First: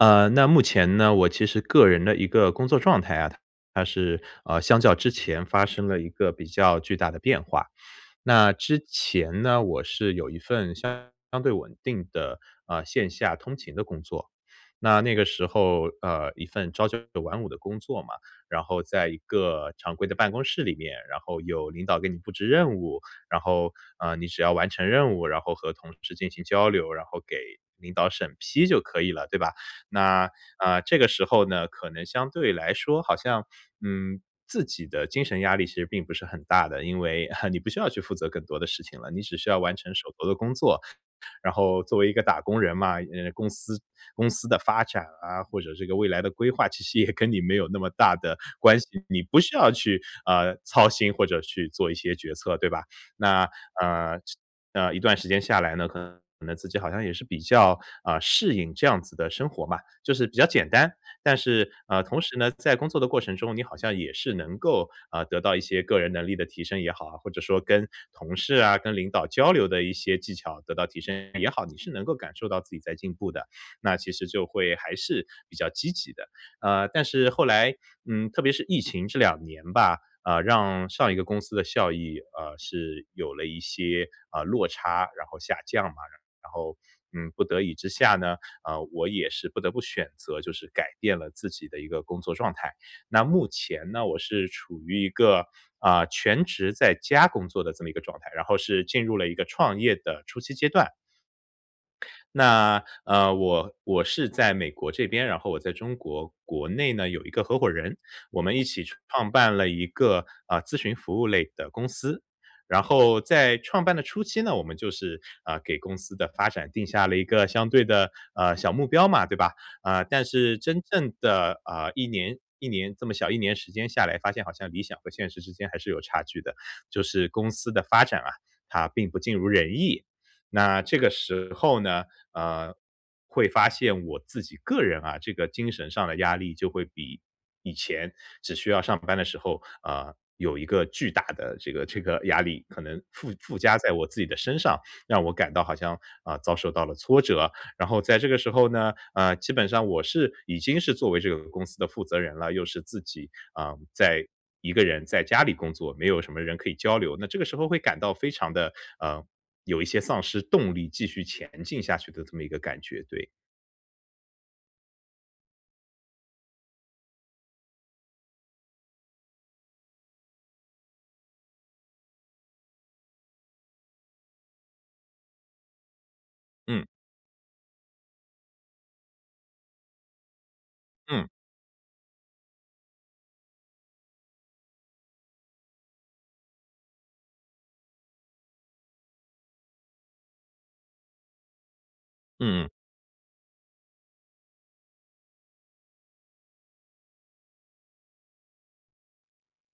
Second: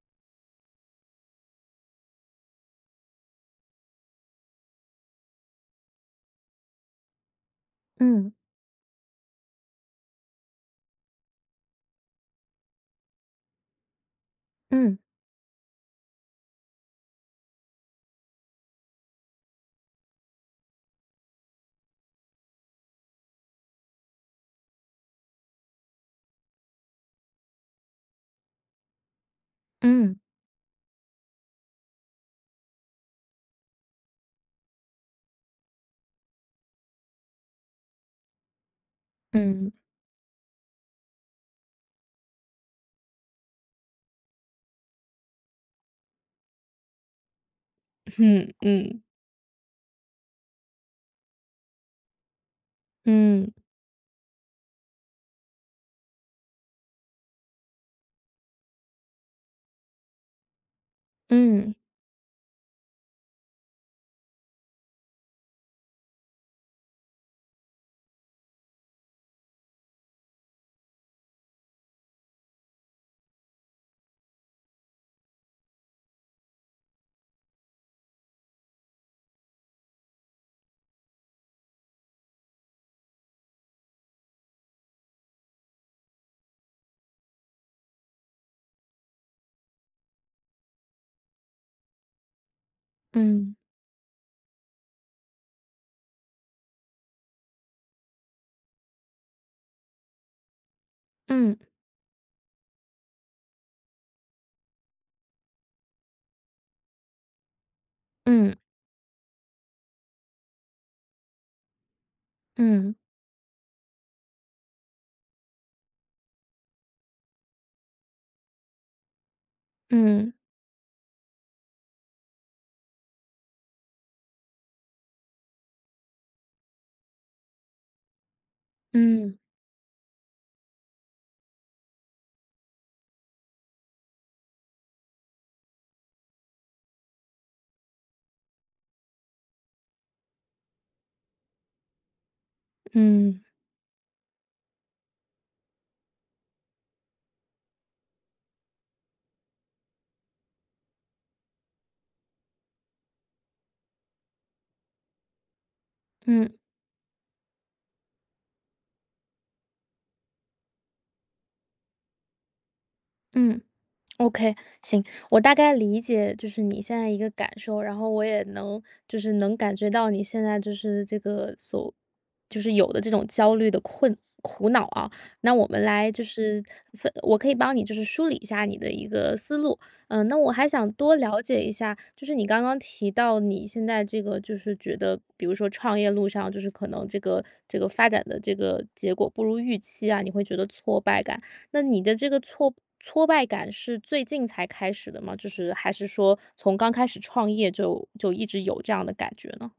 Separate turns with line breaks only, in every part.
呃，那目前呢，我其实个人的一个工作状态啊，它是，呃，相较之前发生了一个比较巨大的变化。
嗯。
那之前呢，我是有一份相对稳定的，呃线下通勤的工作。
嗯。
那那个时候，呃，一份朝九晚五的工作嘛，然后在一个常规的办公室里面，然后有领导给你布置任务，然后，呃，你只要完成任务，然后和同事进行交流，然后给领导审批就可以了，对吧？
嗯。
那，呃，这个时候呢，可能相对来说好像，嗯，自己的精神压力其实并不是很大的，因为 你不需要去负责更多的事情了，你只需要
嗯。
完成手头的工作。然后作为一个打工人嘛，呃，公司公司的发展啊，或者这个未来的规划，其实也跟你没有那么大的
嗯
关系，
嗯。
你不需要去，呃，操心或者去做一些决策，对吧？那，
嗯。
呃呃，一段时间下来呢，可能自己好像也是比较，呃，适应这样子的生活吧，就是比较简单。但是，
嗯。
呃，同时呢，在工作的过程中，你好像也是能够，啊，得到一些个人能力的提升也好，或者说跟同事啊、跟领导交流的一些技巧得到提升也好，你是能够感受到自己在进步的，那其实就会还是比较积极的。啊，但是后来，嗯，特别是疫情这两年吧，啊，让上一个公司的效益，啊，是有了一些，啊，落差，然后下降嘛，然后，嗯，不得已之下呢，啊，我也是不得不选择就是改变了自己的一个工作状态。那目
嗯。
前呢，我是处于一个，啊，全职在家工作的这么一个状态，然后是进入了一个创业的初期阶段。
嗯。
那，呃，我我是在美国这边，然后我在中国国内呢，有一个合伙人，我
嗯。
们一起创办了一个，啊，咨询服务类的公司，然
嗯。
后在创办的初期呢，我们就是，啊，给公司的发展定下了一个相对的呃，小目标嘛，对吧。啊，但
嗯。
是真正的，啊，1年1年这么小1年时间下来，发现好像理想和现实之间还是有差距的，就是公司的发展啊，它并不尽
嗯。
如人意。那这个时候呢，啊，会发现我自己个人啊，这个精神上的压力就会比以前，只需要上班的时候，啊，有一个巨大的这个这个压力，可能附
嗯。
附加在我自己的身上，让我感到好像，啊，遭受到了挫折，然后在这个时候呢，啊，基本上我是已经是作为这个公司的负责人了，又是自己，啊，在一个人在家里工作，没有什么人
嗯。
可以交流，那这个时候会感到非常的，呃，有一些丧失动力，继续前进下去的这么一个感觉，对。
嗯，OK，行。我大概理解就是你现在一个感受，然后我也能就是能感觉到你现在就是这个所就是有的这种焦虑的困苦恼啊，那我们来就是
嗯。
分我可以帮你就是梳理一下你的一个思路。呃，那我还想多
嗯。
了解一下，就是你刚刚提到你现在这个就是觉得，比如说创业路上就是可能这个这个发展的这个结果不如预期啊，你会觉得挫败感，那你的这个
嗯嗯。
挫挫败感是最近才开始的吗？就是还是说从刚开始创业就就一直有这样的感觉呢？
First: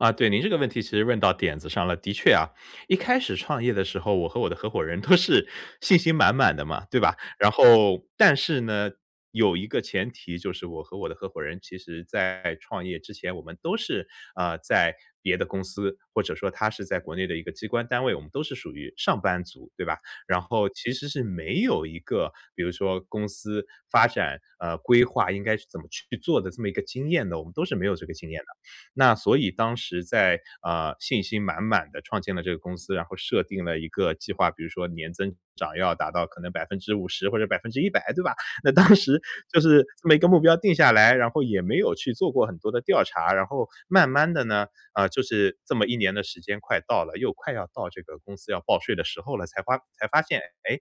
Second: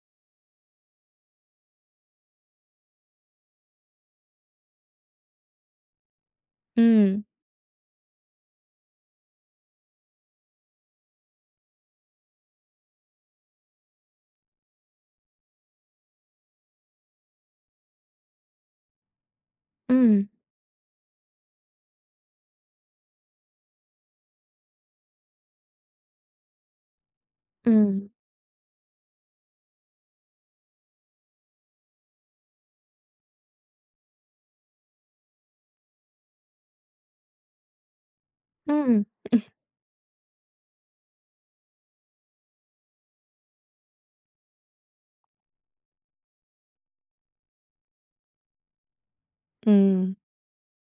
啊，对。您这个问题其实问到点子上了，的确啊，一开始创业的时候，我和我的合伙人都是信心满满的嘛，对吧？
嗯。
然后但是呢，有一个前提就是我和我的合伙人其实在创业之前，我们都是，啊，在别的公司，或者说他是在国内的一个机关单位，我们都是属于上班族，对吧？
嗯。
然后其实是没有一个，比如说公司发展呃，规划应该是怎么去做的这么一个经验的，我们都是没有这
嗯。
个经验的。那所以当时在，啊，信心满满地创建了这个公司，然后设定了一个计划，比如说年增长要达到可能50%或者100%，对吧？那当
嗯。
时 就是这么一个目标定下来，然后也没有去做过很多的调查。然后慢慢地呢，啊，就是这么一年的时间快到了，又快要到这个公司要报税的时候了才发才
嗯。
发现，哎，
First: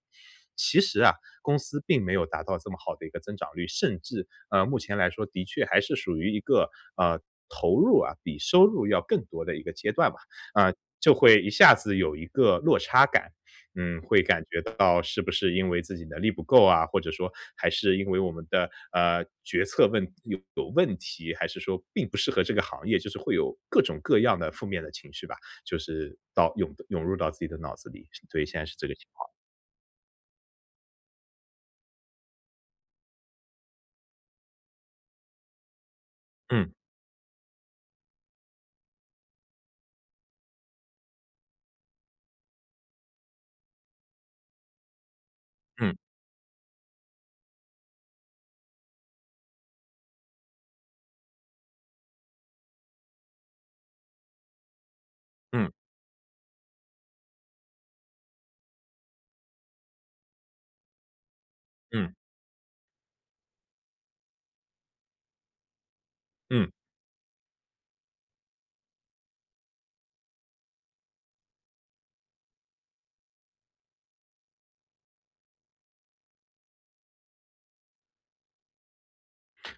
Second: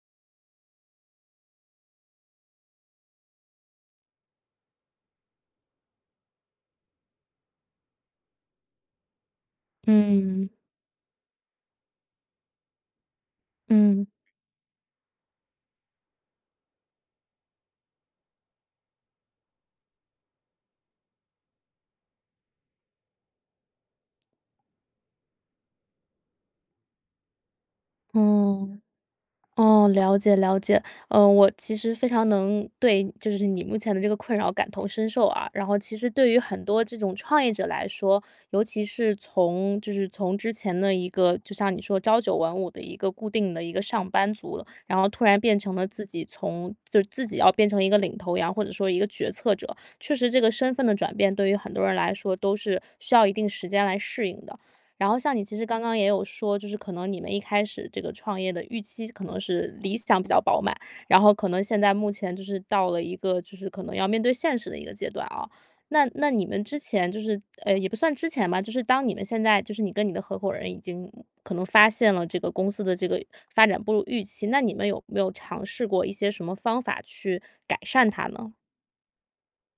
其实啊，公司并没有达到这么好的一个增长率，甚至，呃，目前来说的确还是属于一个，啊，投入啊比收入要更多的一个阶段吧。
嗯。
啊，就会一下子有一个落差感，嗯，
嗯。
会感觉到是不是因为自己能力不够啊？或者说还是因为我们的，呃，决策问有问题，还是说并不适合这个行业，就是会有各种各样的负面的情绪吧，就是到涌涌入到自己的脑子里，所以现在是
嗯，
这个情况。
哦，了解了解。呃，我其实非常能对就是你目前的这个困扰感同身受啊，然后其实对于很
嗯。
多这种创业者来说，尤其是从就是从之前的一个就像你说朝九晚五的一个固定的一个上班族，然后突然变成了
嗯。
自己从就是自己要变成一个领头羊，或者说一个决策者。确实这个身份的转变，对于很多人来说都是需要一定时间来适应的。然后像你其实
嗯。
刚刚也有说，就是可能你们一开始这个创业的预期可能是理想比较饱满，然后可能现在目
嗯。
前就是到了一个就是可能要面对现实的一个阶段啊，那那你们
嗯。
之前就是哎，也不算之前吧，就是当你们现在就是你跟你的合伙人已经可能发现了这个公司的这个发展不如预期，那你们有没有尝试过一些什么方法去改善它呢？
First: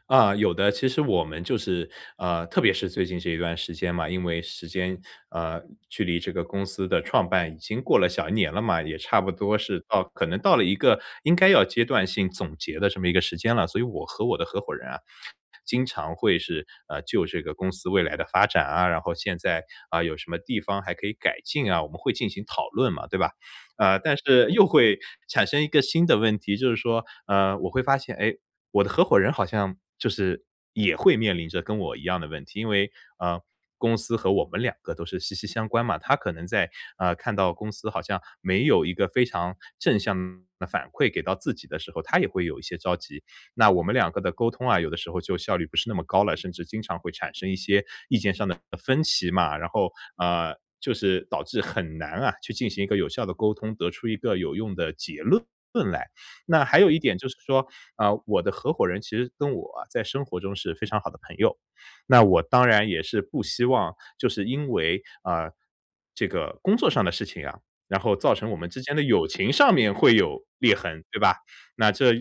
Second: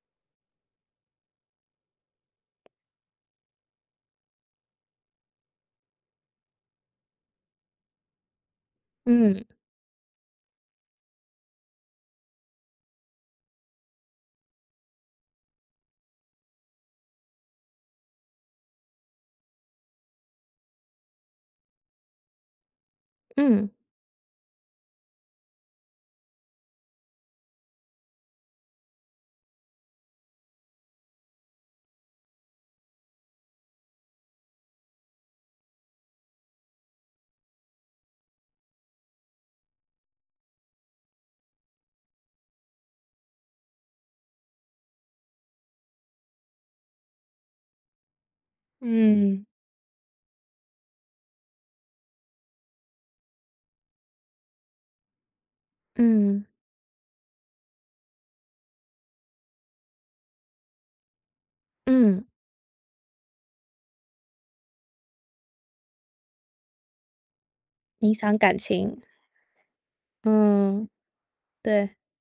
啊，有的。其实我们就是呃，特别是最近这一段时间嘛，因为时间呃，距离这个公司的创办已经过了小1年了嘛，也差不
嗯。
多是到可能到了一个，应该要阶段性总结的这么一个时间了。所以我和我的合伙人啊，经常会是，呃，就这个公司未来的发展啊，然后现在，啊，有什么地方还可以改进啊，我们会进行讨论嘛，对吧？
嗯。
呃，但是，又会产生一个新的问题，就是说，呃，我会发现，诶，我的合伙人好像，就是，也会面临着跟我一样的问题。因为，呃，公司和我们两个都是息息相关嘛。他可能在，呃，看到公司好像，没有一个非常正向的反馈给到自己的时候，他也会有一些着急。那我们两个的沟通啊，有的时候就效率不是那么高了，甚至经常会产生一些，意见上的，呃，分歧
嗯。
嘛。然后，啊，就是导致很难啊，去进行一个有效的沟通，得出一个有用的结论来。
嗯。
那还有一点就是说，啊，我的合伙人其实跟我在生活中是非常好的朋友，那
嗯。
我当然也是不希望，就是因为，啊，这个工作上的事情啊，然
影
后造
响
成我
感
们之间
情。
的友情上面会有裂
嗯，
痕，对吧？那
对。
这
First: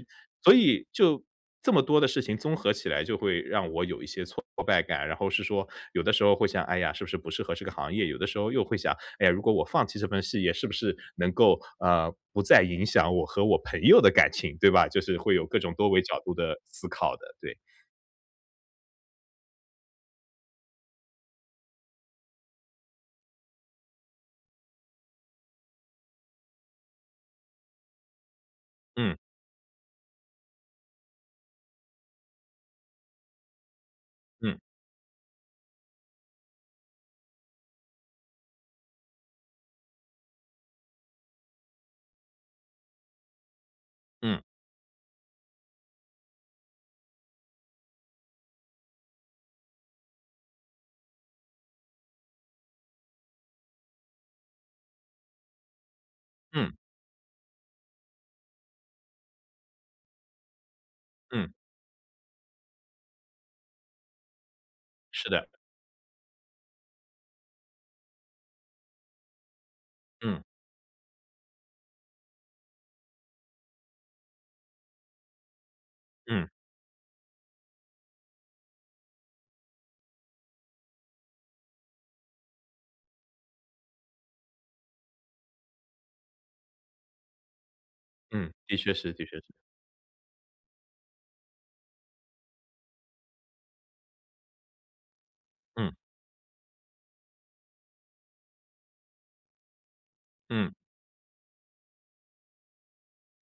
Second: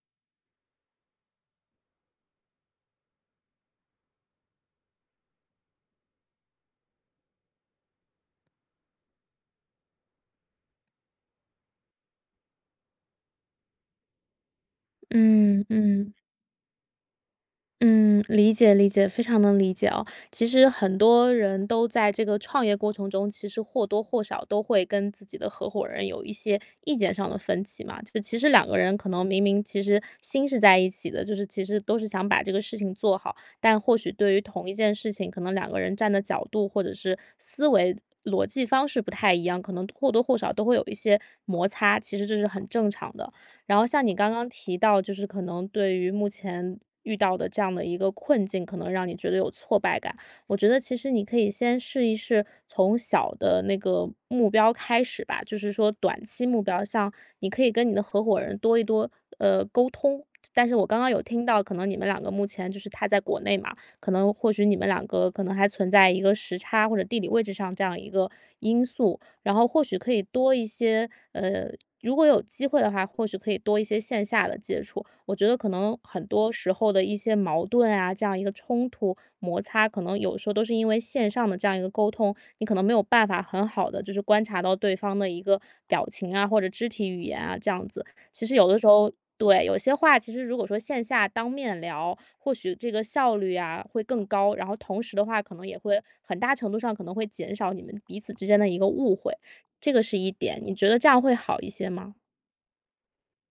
所以就这么多的事情综合起来就会让我有一些挫败感。然后是说，有的时候会想：“哎呀，是不是不适合这个行业？”有的时候又会想：“哎呀，如果我放弃这份事业，是不是，能够，呃，不再影响我和我朋友的感情？”对吧？就是会有各
嗯，
种多维
嗯。
角度的思考的，对。
嗯，理解理解，非常能理解哦。其实，很多人都在这个创业过程中，其实或多或少都会跟自己的合伙人有一些意见上的分歧嘛。就其实两个人可
嗯。
能明明其实心是在一起的，就是，其实都是想把这个事情做好。但或许对于
嗯。
同一件事情，可能两个人站的角度，或者是思维、逻辑方式不太一样，可能或多或少都会有一些摩擦，其实这是很正常的。然后像你刚
嗯。
刚提到就是可能对于目前，遇到的这样的一个困境可能让你觉得有挫败感。我觉得其实你可以先试一试，从小的那个目标开始吧。就是说短期目
嗯。
标像，你可以跟你的合伙人多一多，呃，沟通。但是我刚刚有听
嗯。
到可能你们两个目前就是他在国内嘛，可能或许你们两
是
个可
的。
能还存在一个时差或者地理位置上这样一个，因素。然后或许可以
嗯。
多一些呃，如果有机会的话，或许可以多一些线下的接触。我觉得可能很
嗯。
多时候的一些矛盾啊，这样一个冲突、摩擦，可能有的时候都是因为线上的这样一个沟通，你可能没有办法很好地就是观察到对方的一个，表情啊，或者肢体语言啊，这样子。其
嗯，
实有
的
的时
确
候
是的确是。
对，有些话其实如果说线下当面聊，或许这个效率啊会更高。然后同时的话，可能也
嗯。
会，很大程度上可能会减少你们彼此之间的一个误会。这个是一点，你
嗯。
觉得这样会好一些吗？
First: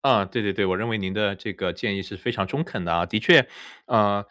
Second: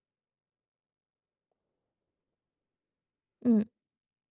啊，对对对，我认为您的这个建议是非常中肯的啊。的确，
嗯。
呃，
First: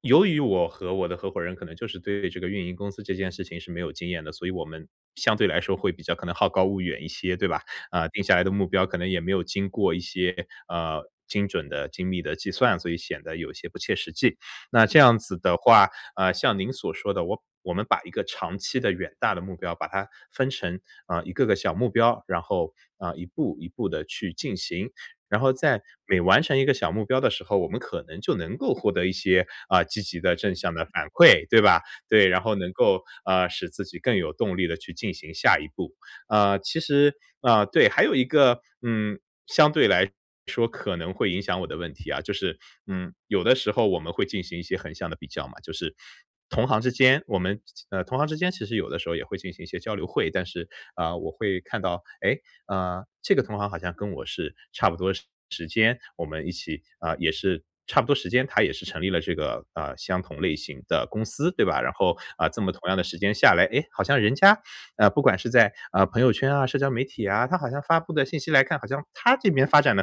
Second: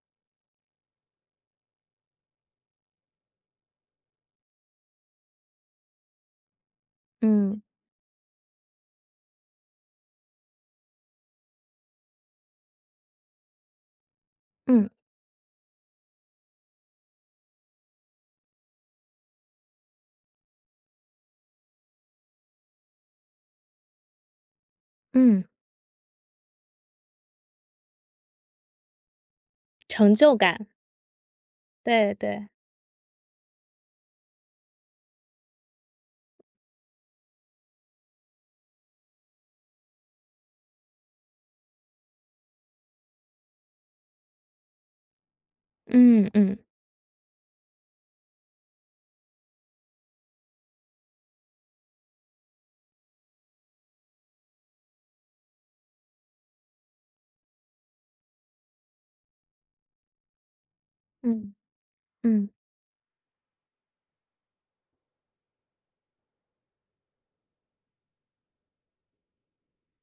由于我和我的合伙人可能就是对这个运营公司这件事情是没有经验的，所以我们相对来说会比较可能好高骛远一些，对
嗯。
吧？啊，定下来的目标可能也没有经过一些，呃，精准的、精密的计算，所以显得有些不切实际。那
嗯。
这样子的话，呃，像您所说的我我们把一个长期的、远大的目标把它分成，呃，一个个小目标，然后啊一步一步地去进行。然
嗯。
后在每完成一个小目标的时候，我们可能就能够获得一些，啊，积
成
极的、
就
正
感。
向的反馈，对吧？
对
对，然
对。
后能够，啊，使自己更有动力地去进行下一步。呃，其实呃，对，还有一个，嗯相对来说可能会影响我的问题啊，就是，嗯，有的时候我们会进行一些横向的比较嘛，就是
嗯嗯。
同行之间我们，呃同行之间其实有的时候也会进行一些交流会。但是，啊，我会看到，哎，啊，这个同行好像跟我是差不多时时间，我们一起啊，也是差不多时间，他也是成立了这个，呃，相同类型的公司，
嗯，
对吧？然后，
嗯。
啊，这么同样的时间下来，哎，好像人家，啊，不管是在，啊，朋友圈啊、社交媒体啊，他好像发布的信息来看，好像他这边发展得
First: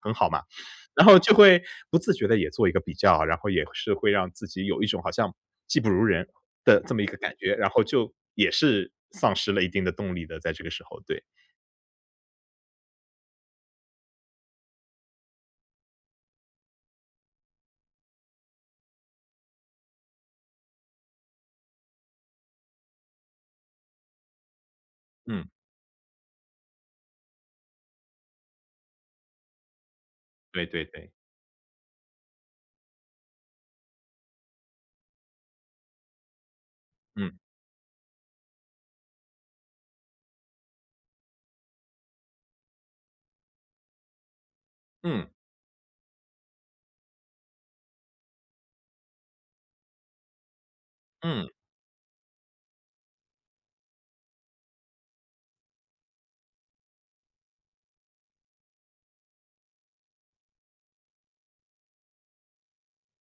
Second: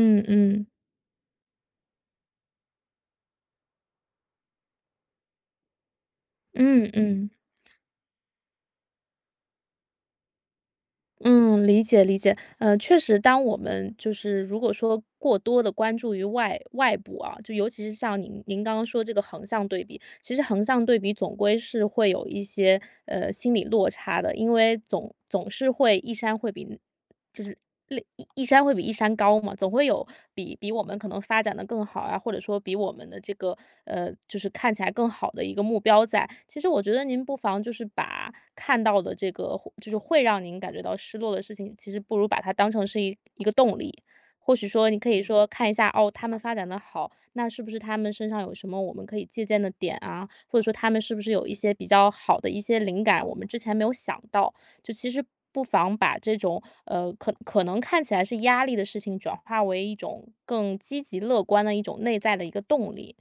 很好嘛。
嗯。
然后就会不自觉地也做一个比较，然后也是会让自己有一种好像技不如人的
嗯
这么一个
嗯。
感觉，然后就也是丧失了一定的动力的在这个时候，对。
嗯，理解理解。呃，确实当我们就是如果说过多地关注于外外部啊，就尤其是像您您刚刚说这个横向对比，其实横向对比总归是会有一些，呃，心理落差的。因为总
嗯。
总是会一山会比就是另一山会比一山高嘛，总会有比
对
比我
对
们可
对。
能发展得更好啊，或者说比我们的这个呃，就是看起来更好的一个目标在。其实我觉得您不
嗯。
妨就是把看到的这个会就是会让您感觉到失落的事情，其实不如把它当成是一一个动力。或许说你可以
嗯。
说看一下，哦，他们发展得好，那是不是他们身上有什么我们可以借鉴的点啊，或者说他们是不是有
嗯。
一些比较好的一些灵感我们之前没有想到，就其实不妨把这种，呃，可可能看起来是压力的事情转化为一种更积极乐观的一种内在的一个动力。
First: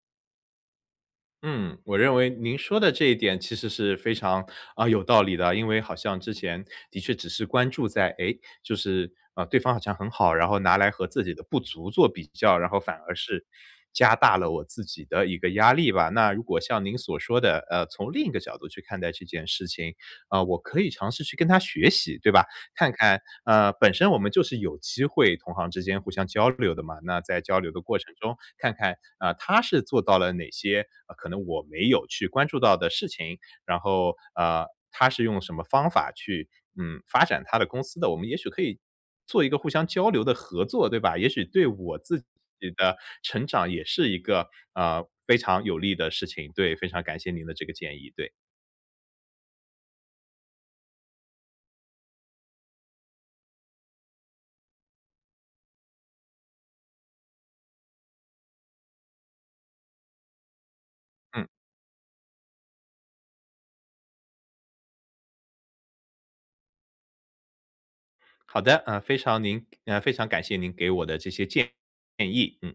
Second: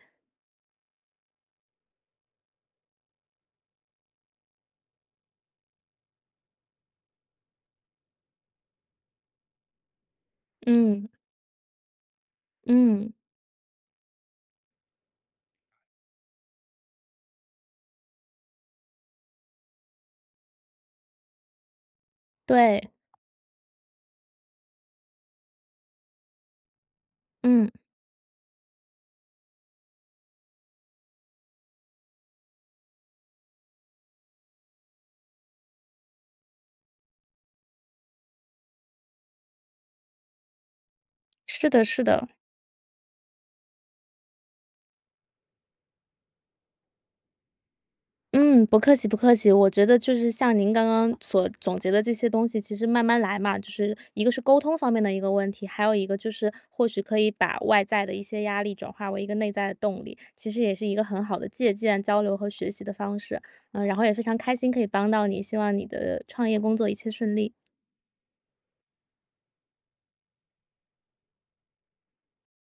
嗯，我认为您说的这一点其实是非常，啊，有道理的。因为好像之前的确只是关注在哎，就是，啊，对方好像很好，然后拿来和
嗯。
自己的不足做比较，然后反而
嗯。
是加大了我自己的一个压力吧。那如果像您所说的，呃，从另一个角度去看待这件事情，啊我可以尝试去跟他学习，对吧？
对。
看看啊，本身我们就是有机会同行之间互相交流的嘛，那在交流
嗯。
的过程中看看，啊，他是做到了哪些，啊，可能我没有去关注到的事情。然后，呃，他是用什么方法去嗯，发展他的公司的？我们也许可以做一个互相交流的合作，对吧？也许对
是的
我
是
自己
的。
的成长也是一个，呃，非常有利的事情。对，非常感谢您的这个建议，对。
嗯，不客气不客气。我觉得就是像您刚刚所总结的这些东西，其实慢慢来嘛，就是一个是沟通方面的一个问题，还有一个就是或许可以把外在的一些压力转化为一个内在的动力，其实也是一个很好
嗯。
的借鉴、交流和学习的方式。呃，然后也非常开心可以帮到你，希望你的创业工作一切顺利！
好的，啊，非常您呃，非常感谢您给我的这些建议，嗯。